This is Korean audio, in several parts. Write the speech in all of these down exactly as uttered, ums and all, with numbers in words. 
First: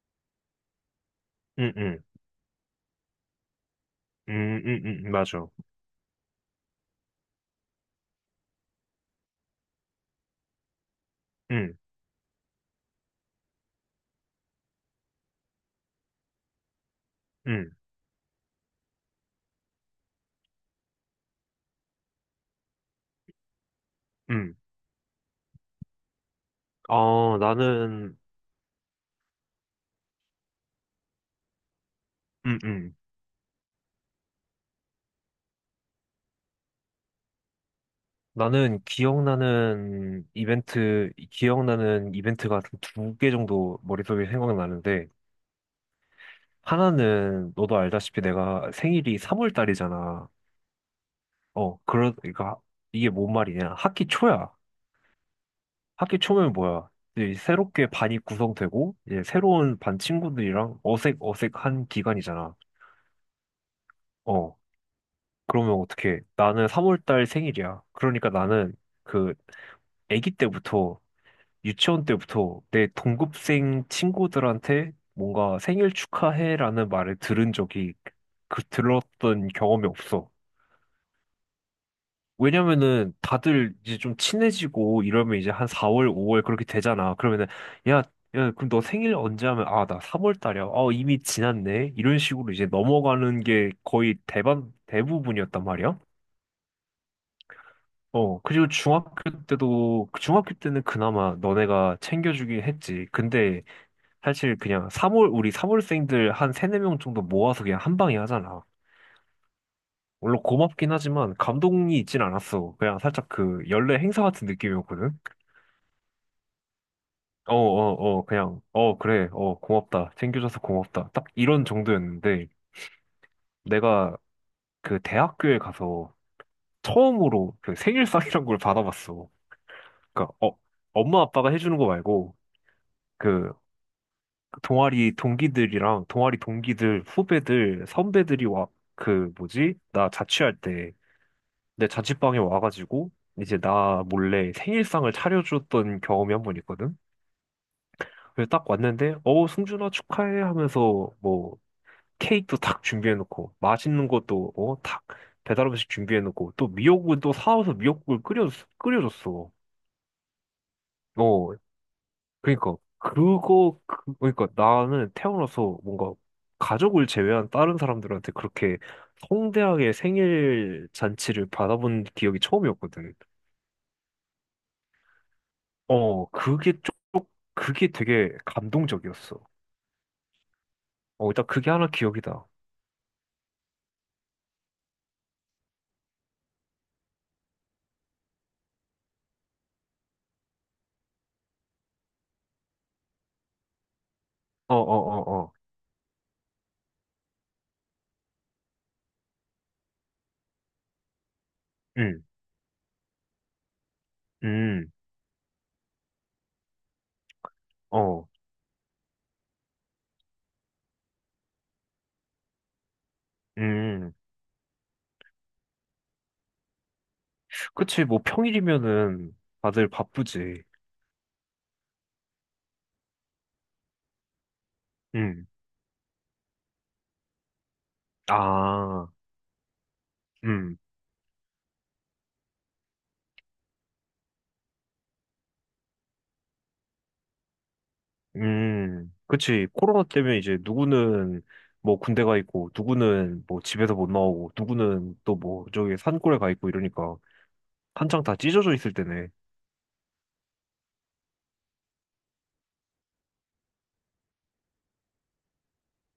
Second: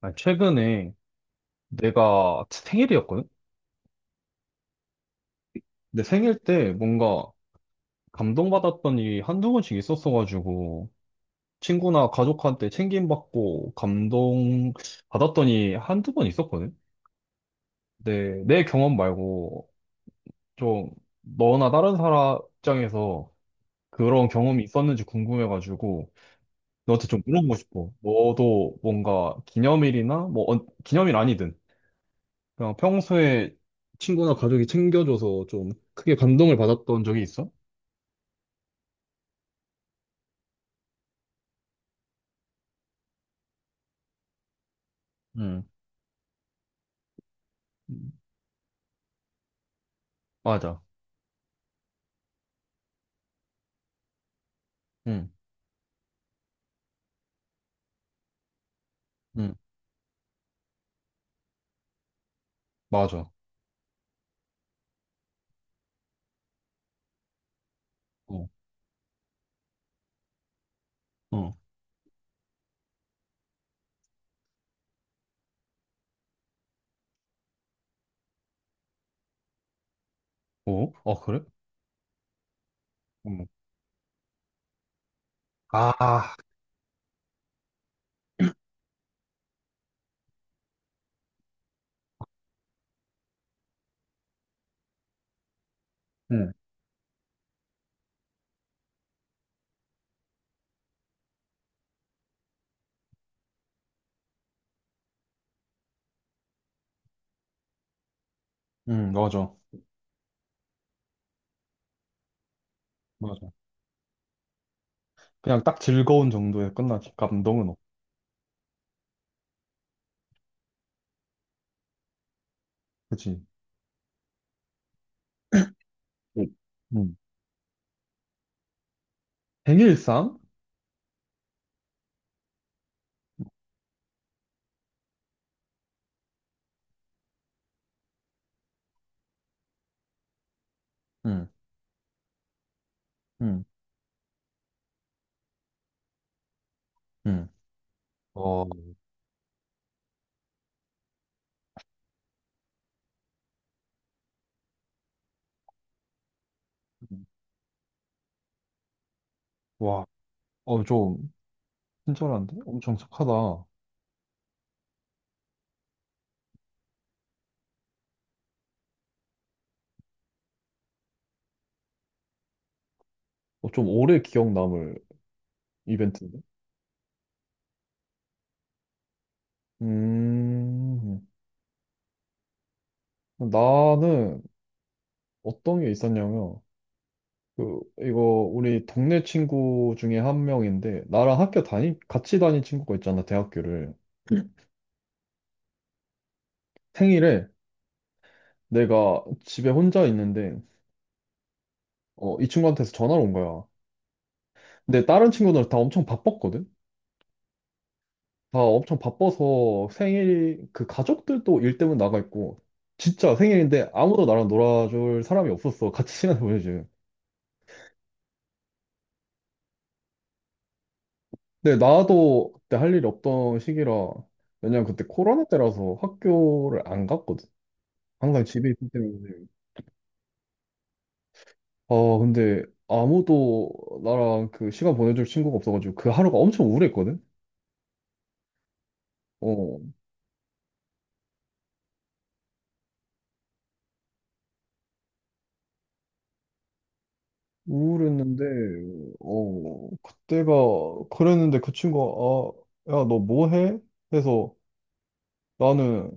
아니, 최근에 응, 응, 내가 생일이었거든? 음, 응, 응, 응, 맞아. 내 생일 때 뭔가 감동받았던 일이 한두 번씩 있었어가지고 응, 친구나 가족한테 챙김받고 감동받았던 일이 한두 번 있었거든? 응, 내, 내 경험 말고 좀 너나 다른 사람 입장에서 그런 응. 경험이 있었는지 궁금해가지고 너한테 좀 아, 물어보고 싶어. 나는, 너도 뭔가 기념일이나 뭐, 언- 기념일 아니든 응, 그냥 응. 평소에 친구나 가족이 챙겨줘서 좀 크게 감동을 받았던 적이 있어? 나는 기억나는 이벤트, 기억나는 이벤트가 두 개 정도 머릿속에 생각나는데, 응, 하나는 너도 알다시피 내가 생일이 삼월 달이잖아. 맞아. 어, 그러니까 이게 뭔 말이냐. 학기 초야. 응, 학기 초면 뭐야. 이제 새롭게 반이 구성되고, 이제 응, 새로운 반 친구들이랑 어색 어색한 기간이잖아. 맞아. 어. 그러면 어떻게? 나는 삼월 달 생일이야. 그러니까 어, 나는 그 아기 때부터 어, 유치원 때부터 내 동급생 친구들한테 뭔가 생일 축하해라는 말을 들은 적이 그 들었던 경험이 없어. 어, 어, 그래? 왜냐면은 응. 다들 이제 좀 친해지고 이러면 이제 한 사월, 아, 오월 그렇게 되잖아. 그러면은 야, 야, 그럼 너 생일 언제 하면 아, 나 삼월 달이야. 아, 이미 지났네. 이런 식으로 이제 넘어가는 게 거의 대반 대부분이었단 말이야. 응, 어, 그리고 중학교 때도, 그 중학교 때는 그나마 너네가 챙겨주긴 했지. 근데 사실 그냥 삼월, 우리 삼월생들 한 세네 명 정도 모아서 그냥 한 방에 하잖아. 응, 맞아. 물론 고맙긴 하지만 감동이 있진 않았어. 그냥 살짝 맞아. 그 연례 행사 같은 느낌이었거든. 그냥 딱 즐거운 정도에 끝나지. 어, 감동은 없. 어, 어, 그냥, 어, 그래, 어, 고맙다. 챙겨줘서 고맙다. 딱 이런 정도였는데 그치? 내가 그 대학교에 가서 응. 응. 처음으로 그 생일상이란 걸 받아봤어. 그러니까, 생일상? 어, 엄마 아빠가 해주는 거 말고, 그 동아리 동기들이랑 동아리 동기들 후배들 선배들이 와 그 뭐지 나 자취할 때 응, 내 자취방에 와가지고 이제 응, 나 몰래 생일상을 차려줬던 경험이 한 번 있거든. 응. 그래서 어, 딱 왔는데 어 승준아 축하해 하면서 뭐 케이크도 딱 준비해놓고 맛있는 것도 어딱 배달 음식 준비해놓고 또 미역국을 또 사와서 미역국을 끓여 끓여줬어. 와, 어, 좀, 어 친절한데? 그러니까 엄청 착하다. 어, 그거 그, 그러니까 나는 태어나서 뭔가 가족을 제외한 다른 사람들한테 그렇게 성대하게 생일 잔치를 받아본 기억이 처음이었거든. 좀 오래 기억 남을 어, 이벤트인데? 그게 쪽 그게 되게 감동적이었어. 음, 어, 일단 그게 하나 기억이다. 어, 나는, 어떤 게 있었냐면, 그, 이거, 우리 동네 친구 중에 한 명인데, 나랑 학교 다니, 같이 다닌 친구가 있잖아, 대학교를. 어, 어, 어. 생일에 내가 집에 혼자 있는데, 음, 어, 이 친구한테서 전화가 온 거야. 음, 근데 다른 친구들 다 엄청 바빴거든? 어, 다 엄청 바빠서 생일, 그 가족들도 일 때문에 나가 있고, 진짜 생일인데 음. 아무도 나랑 놀아줄 사람이 없었어. 같이 시간을 보내지. 그치, 뭐 평일이면은 다들 바쁘지. 근데 나도 그때 할 일이 없던 시기라, 왜냐면 그때 코로나 음, 때라서 학교를 안 갔거든. 항상 집에 있기 아, 때문에. 응 아, 근데 아무도 나랑 그 시간 보내줄 친구가 없어가지고 그 하루가 엄청 우울했거든? 음, 그치. 어, 코로나 때문에 이제 누구는 뭐 군대 가 있고, 누구는 뭐 집에서 못 나오고, 누구는 또 뭐 저기 산골에 가 있고 이러니까 한창 다 우울했는데, 찢어져 있을 때네. 어, 그때가, 그랬는데 그 친구가, 아, 야, 너 뭐 해? 해서 나는,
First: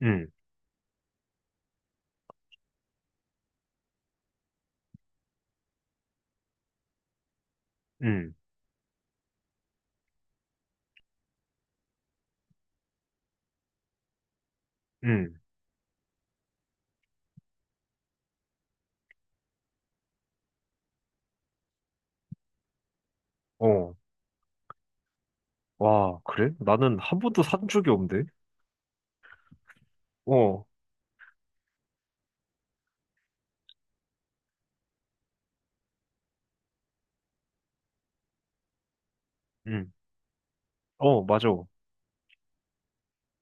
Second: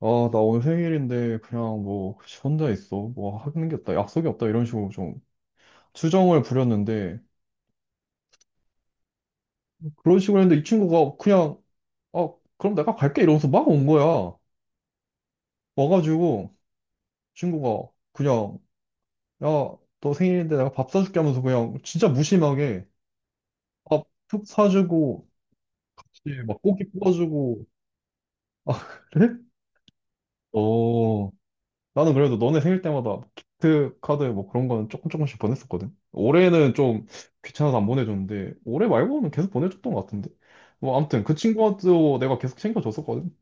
아, 응, 나 오늘 생일인데 그냥 뭐 혼자 있어. 뭐 하는 게 없다. 약속이 없다. 이런 식으로 좀 주정을 부렸는데 응, 그런 식으로 했는데 이 친구가 그냥, 아, 그럼 내가 갈게. 이러면서 막 온 거야. 응, 와가지고 친구가 그냥 야, 너 생일인데 내가 밥 사줄게 하면서 그냥 진짜 무심하게 어. 밥툭 사주고, 와, 혹시 그래? 막 고기 나는 한 번도 구워주고. 산 적이 없는데? 아, 그래? 어, 어, 나는 그래도 너네 생일 때마다 기프트 카드 뭐 그런 거는 조금 조금씩 보냈었거든. 올해는 좀 귀찮아서 안 보내줬는데, 올해 말고는 계속 보내줬던 응, 것 같은데. 뭐, 아무튼 어, 그 맞아. 친구도 내가 계속 챙겨줬었거든.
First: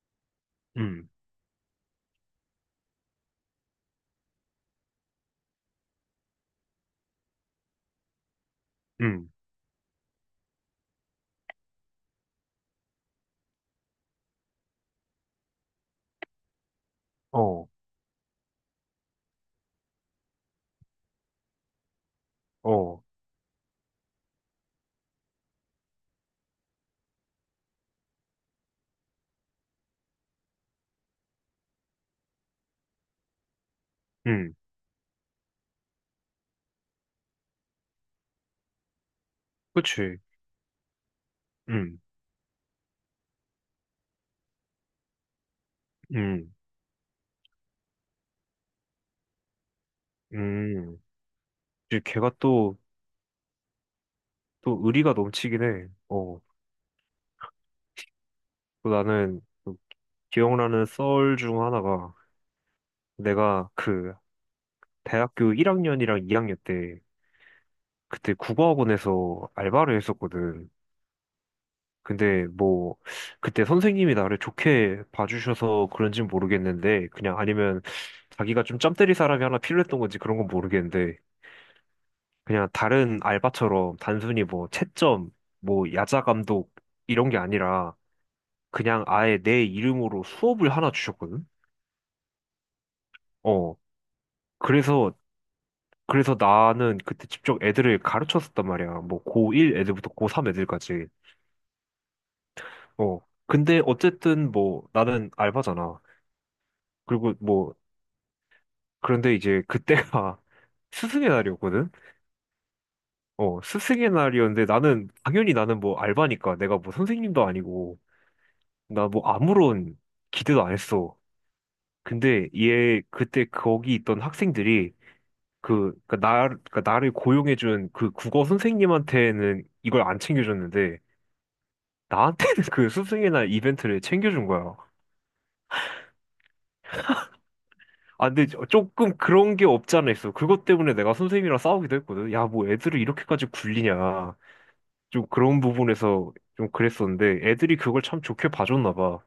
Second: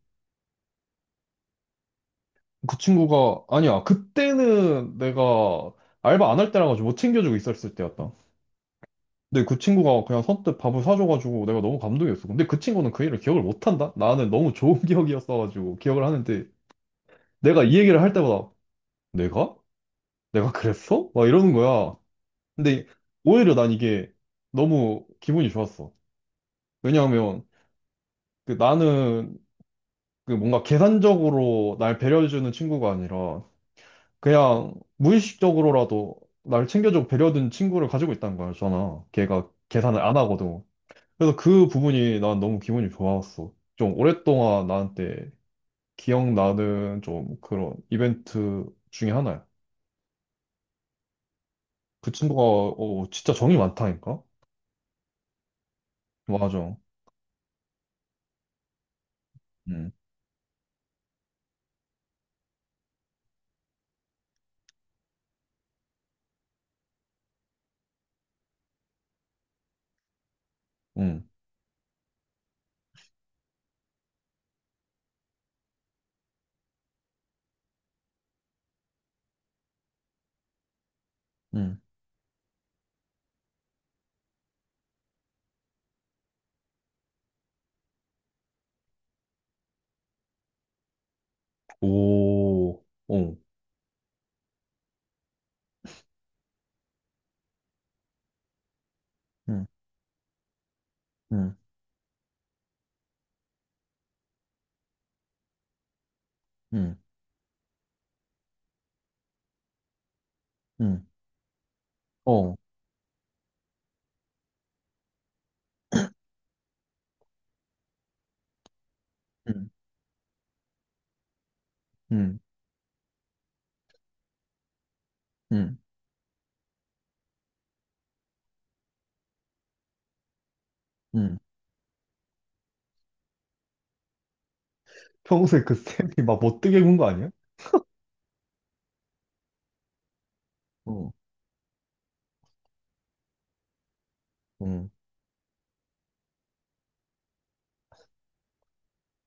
응, 그 친구가, 아니야, 그때는 내가 알바 안 할 때라 가지고 못 챙겨주고 있었을 때였다. 응, 근데 그 친구가 그냥 선뜻 밥을 사줘가지고 내가 너무 감동이었어. 근데 그 친구는 그 일을 기억을 못한다? 나는 너무 좋은 기억이었어가지고 기억을 하는데 내가 어, 이 얘기를 할 때마다 내가? 내가 그랬어? 막 이러는 거야. 근데 어, 오히려 난 이게 너무 기분이 좋았어. 왜냐하면 그 나는 그 뭔가 계산적으로 날 배려해주는 친구가 아니라 응, 그냥 무의식적으로라도 날 챙겨주고 배려해준 친구를 가지고 있다는 거잖아. 걔가 계산을 안 그치. 하거든. 그래서 그 응, 부분이 난 너무 기분이 좋았어. 좀 오랫동안 나한테 응, 기억나는 좀 그런 이벤트 중에 하나야. 응. 이제 그 걔가 친구가 또, 어, 진짜 정이 많다니까? 또 의리가 넘치긴 해. 어, 맞아. 또 나는 그 응, 기억나는 썰 중 하나가 내가 그 대학교 일 학년이랑 이 학년 때 그때 국어학원에서 알바를 했었거든. 응, 근데 뭐 그때 선생님이 나를 좋게 봐주셔서 그런진 모르겠는데 그냥 아니면 자기가 좀 짬 때릴 사람이 하나 필요했던 건지 그런 건 모르겠는데 응. 그냥 다른 알바처럼 단순히 뭐 채점, 뭐 야자 감독 이런 게 아니라 그냥 아예 내 이름으로 수업을 하나 주셨거든. 오, 어, 어. 그래서 그래서 나는 그때 직접 애들을 가르쳤었단 말이야. 뭐 응, 고일 애들부터 고삼 애들까지. 응, 어. 근데 어쨌든 뭐 나는 알바잖아. 응, 응, 그리고 뭐 그런데 이제 그때가 응. 스승의 날이었거든. 어, 어, 스승의 날이었는데 나는 당연히 나는 뭐 알바니까 내가 뭐 선생님도 아니고 나 뭐 응, 아무런 기대도 안 했어. 응, 근데 얘 그때 거기 있던 학생들이 응, 그, 그니까 나, 그니까 나를 고용해준 그 국어 선생님한테는 이걸 안 챙겨줬는데 응. 나한테는 그 스승이나 이벤트를 챙겨준 거야. 평소에 그 쌤이 막 못되게 군거 아니야? 아, 근데 저- 조금 그런 게 없지 않아 있어. 그것 때문에 어, 내가 선생님이랑 싸우기도 했거든. 야, 뭐 애들을 이렇게까지 굴리냐. 응. 좀 그런 부분에서 좀 그랬었는데 애들이 그걸 참 좋게 봐줬나 봐.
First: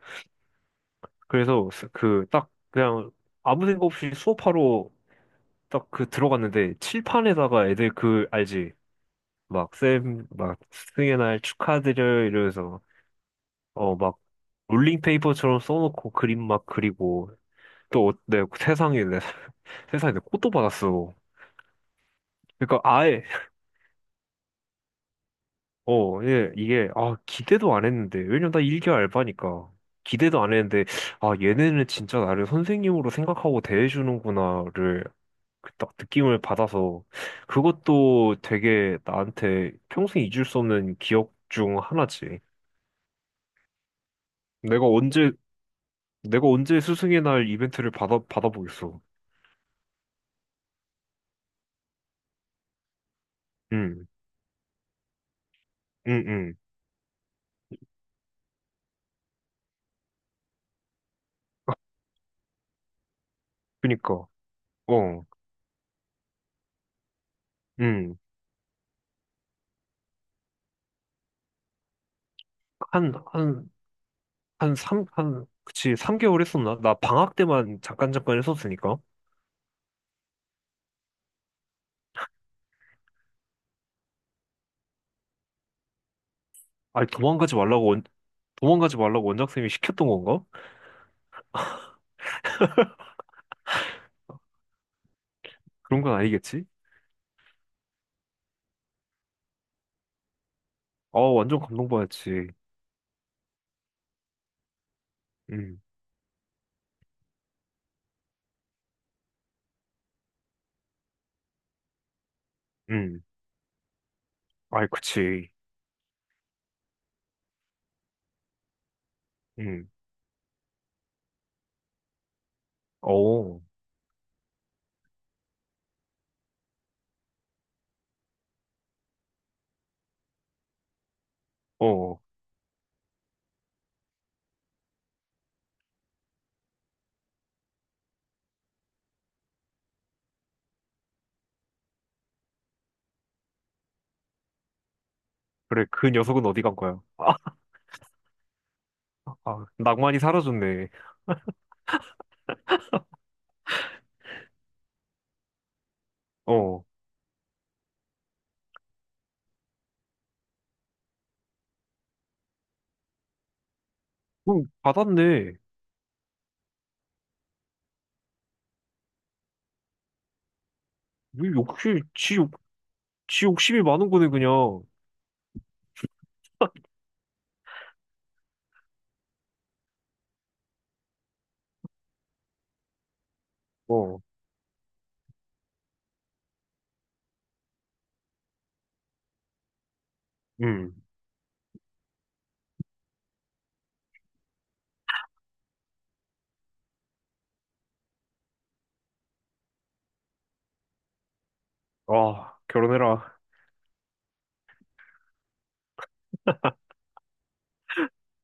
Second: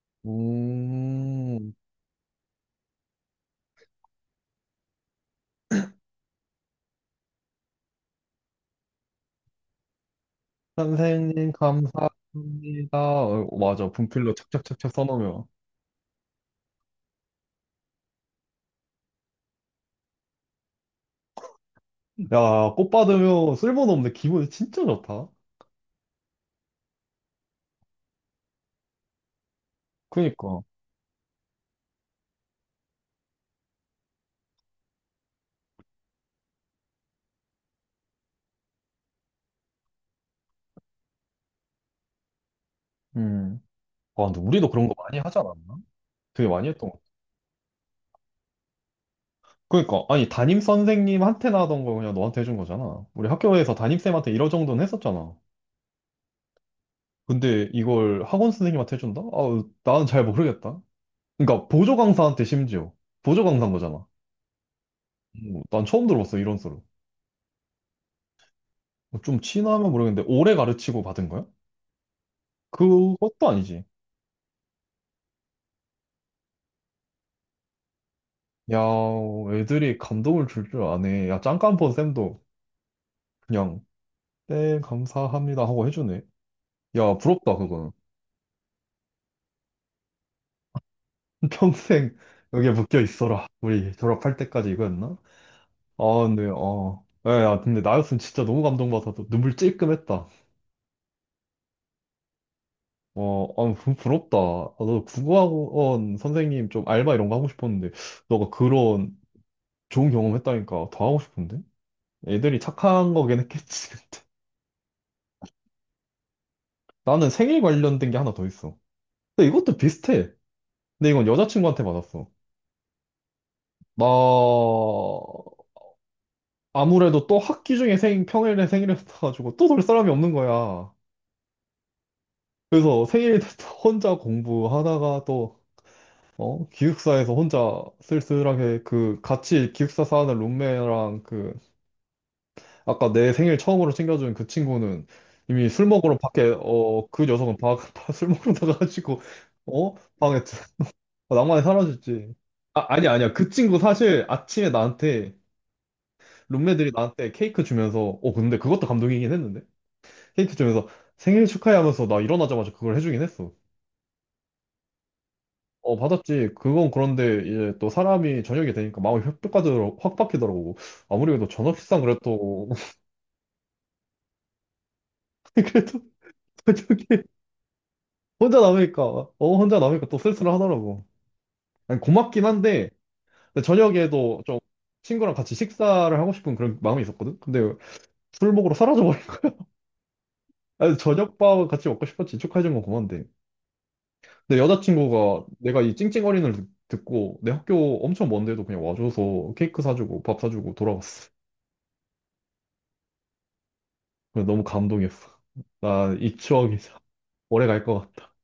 그래서 음, 그 딱 그냥 아무 생각 없이 수업하러 딱 그 들어갔는데 칠판에다가 애들 그 알지? 막 쌤, 막 스승의 날 선생님 축하드려요 이러면서 감사합니다. 어, 맞아. 어 막 분필로 착착착착 써놓으면. 롤링페이퍼처럼 써놓고 그림 막 그리고 또 내 세상에 회사에 내 꽃도 받았어. 야, 그러니까 꽃 아예 받으면 쓸모는 없는데 기분이 진짜 좋다. 어, 예, 이게 아 기대도 안 했는데 왜냐면 나 일 개월 알바니까 기대도 안 그니까, 했는데 아 얘네는 진짜 나를 선생님으로 생각하고 대해주는구나를 그딱 느낌을 받아서 그것도 되게 나한테 평생 잊을 수 없는 기억 중 하나지. 음. 아, 근데 우리도 내가 그런 거 많이 언제 하지 않았나? 내가 되게 많이 언제 했던 거. 스승의 날 이벤트를 받아 받아보겠어. 그러니까 아니 담임 선생님한테나 하던 거 그냥 너한테 해준 거잖아. 우리 학교에서 응 담임쌤한테 이러 정도는 했었잖아. 응 응 근데 이걸 학원 선생님한테 해준다? 아, 나는 잘 모르겠다. 그러니까 보조 강사한테 심지어 보조 강사인 거잖아. 그니까 어, 음, 난 처음 들어봤어 이런 소리. 응좀 친하면 모르겠는데 오래 가르치고 받은 거야? 한 그것도 한 아니지. 한 삼 한, 그치, 삼개월 했었나? 나 방학 때만 잠깐 잠깐 야, 했었으니까. 애들이 감동을 줄 줄 아네. 야, 짱깐폰 쌤도 그냥 네 감사합니다 하고 해주네. 아니, 야 도망가지 부럽다 말라고, 그거는. 원, 도망가지 말라고 원장쌤이 시켰던 건가? 평생 여기에 묶여 있어라. 우리 졸업할 때까지 이거였나? 그런 아 건 근데 아니겠지? 어. 야, 야, 근데 나였으면 진짜 너무 감동받아서 눈물 찔끔했다. 아, 완전 감동받았지. 어, 아, 부- 부럽다. 아, 나도 음, 국어학원 선생님 좀 알바 이런 거 하고 싶었는데, 너가 그런 좋은 경험 했다니까 더 하고 싶은데? 애들이 착한 음. 거긴 했겠지, 근데. 아이, 그치. 나는 생일 관련된 게 하나 더 있어. 근데 이것도 음. 비슷해. 근데 이건 여자친구한테 받았어. 어, 나 아무래도 또 학기 중에 생, 평일에 생일이 붙어가지고 또 놀 사람이 없는 거야. 어. 그래서 생일에 또 혼자 공부하다가 또, 어, 기숙사에서 혼자 쓸쓸하게 그 같이 기숙사 사는 룸메랑 그 아까 내 생일 처음으로 챙겨준 그 친구는 이미 술 그래, 그 먹으러 밖에, 녀석은 어디 간 거야? 어, 그 아, 녀석은 바, 바- 술 먹으러 나가가지고, 아, 어, 낭만이 방에 드- 사라졌네. 낭만이 사라졌지. 아, 아니야, 아니야. 그 친구 사실 아침에 나한테 어. 룸메들이 나한테 케이크 주면서, 어, 근데 그것도 감동이긴 했는데. 케이크 주에서 생일 축하해 하면서 나 일어나자마자 그걸 해주긴 했어. 응, 받았네. 어, 받았지. 그건 그런데 이제 또 사람이 저녁이 되니까 마음이 확 바뀌더라고. 확 바뀌더라고. 아무리 그래도 왜 저녁 욕심, 식상 지 욕, 그래도 지 욕심이 많은 거네, 그냥. 그래도 저녁에 혼자 남으니까 어 혼자 남으니까 또 쓸쓸 하더라고. 아니, 고맙긴 한데 근데 어, 저녁에도 좀 친구랑 같이 식사를 하고 싶은 그런 마음이 있었거든. 근데 술 먹으러 사라져버린. 아니, 음. 저녁밥 같이 먹고 싶었지. 축하해준 건 고마운데. 내 여자친구가 내가 이 찡찡거리는 걸 듣고 내 학교 엄청 먼데도 그냥 와줘서 케이크 사주고 밥 사주고 돌아왔어. 아, 결혼해라. 그래서 너무 감동했어. 나 이 추억이 참 오래 갈 것 같아.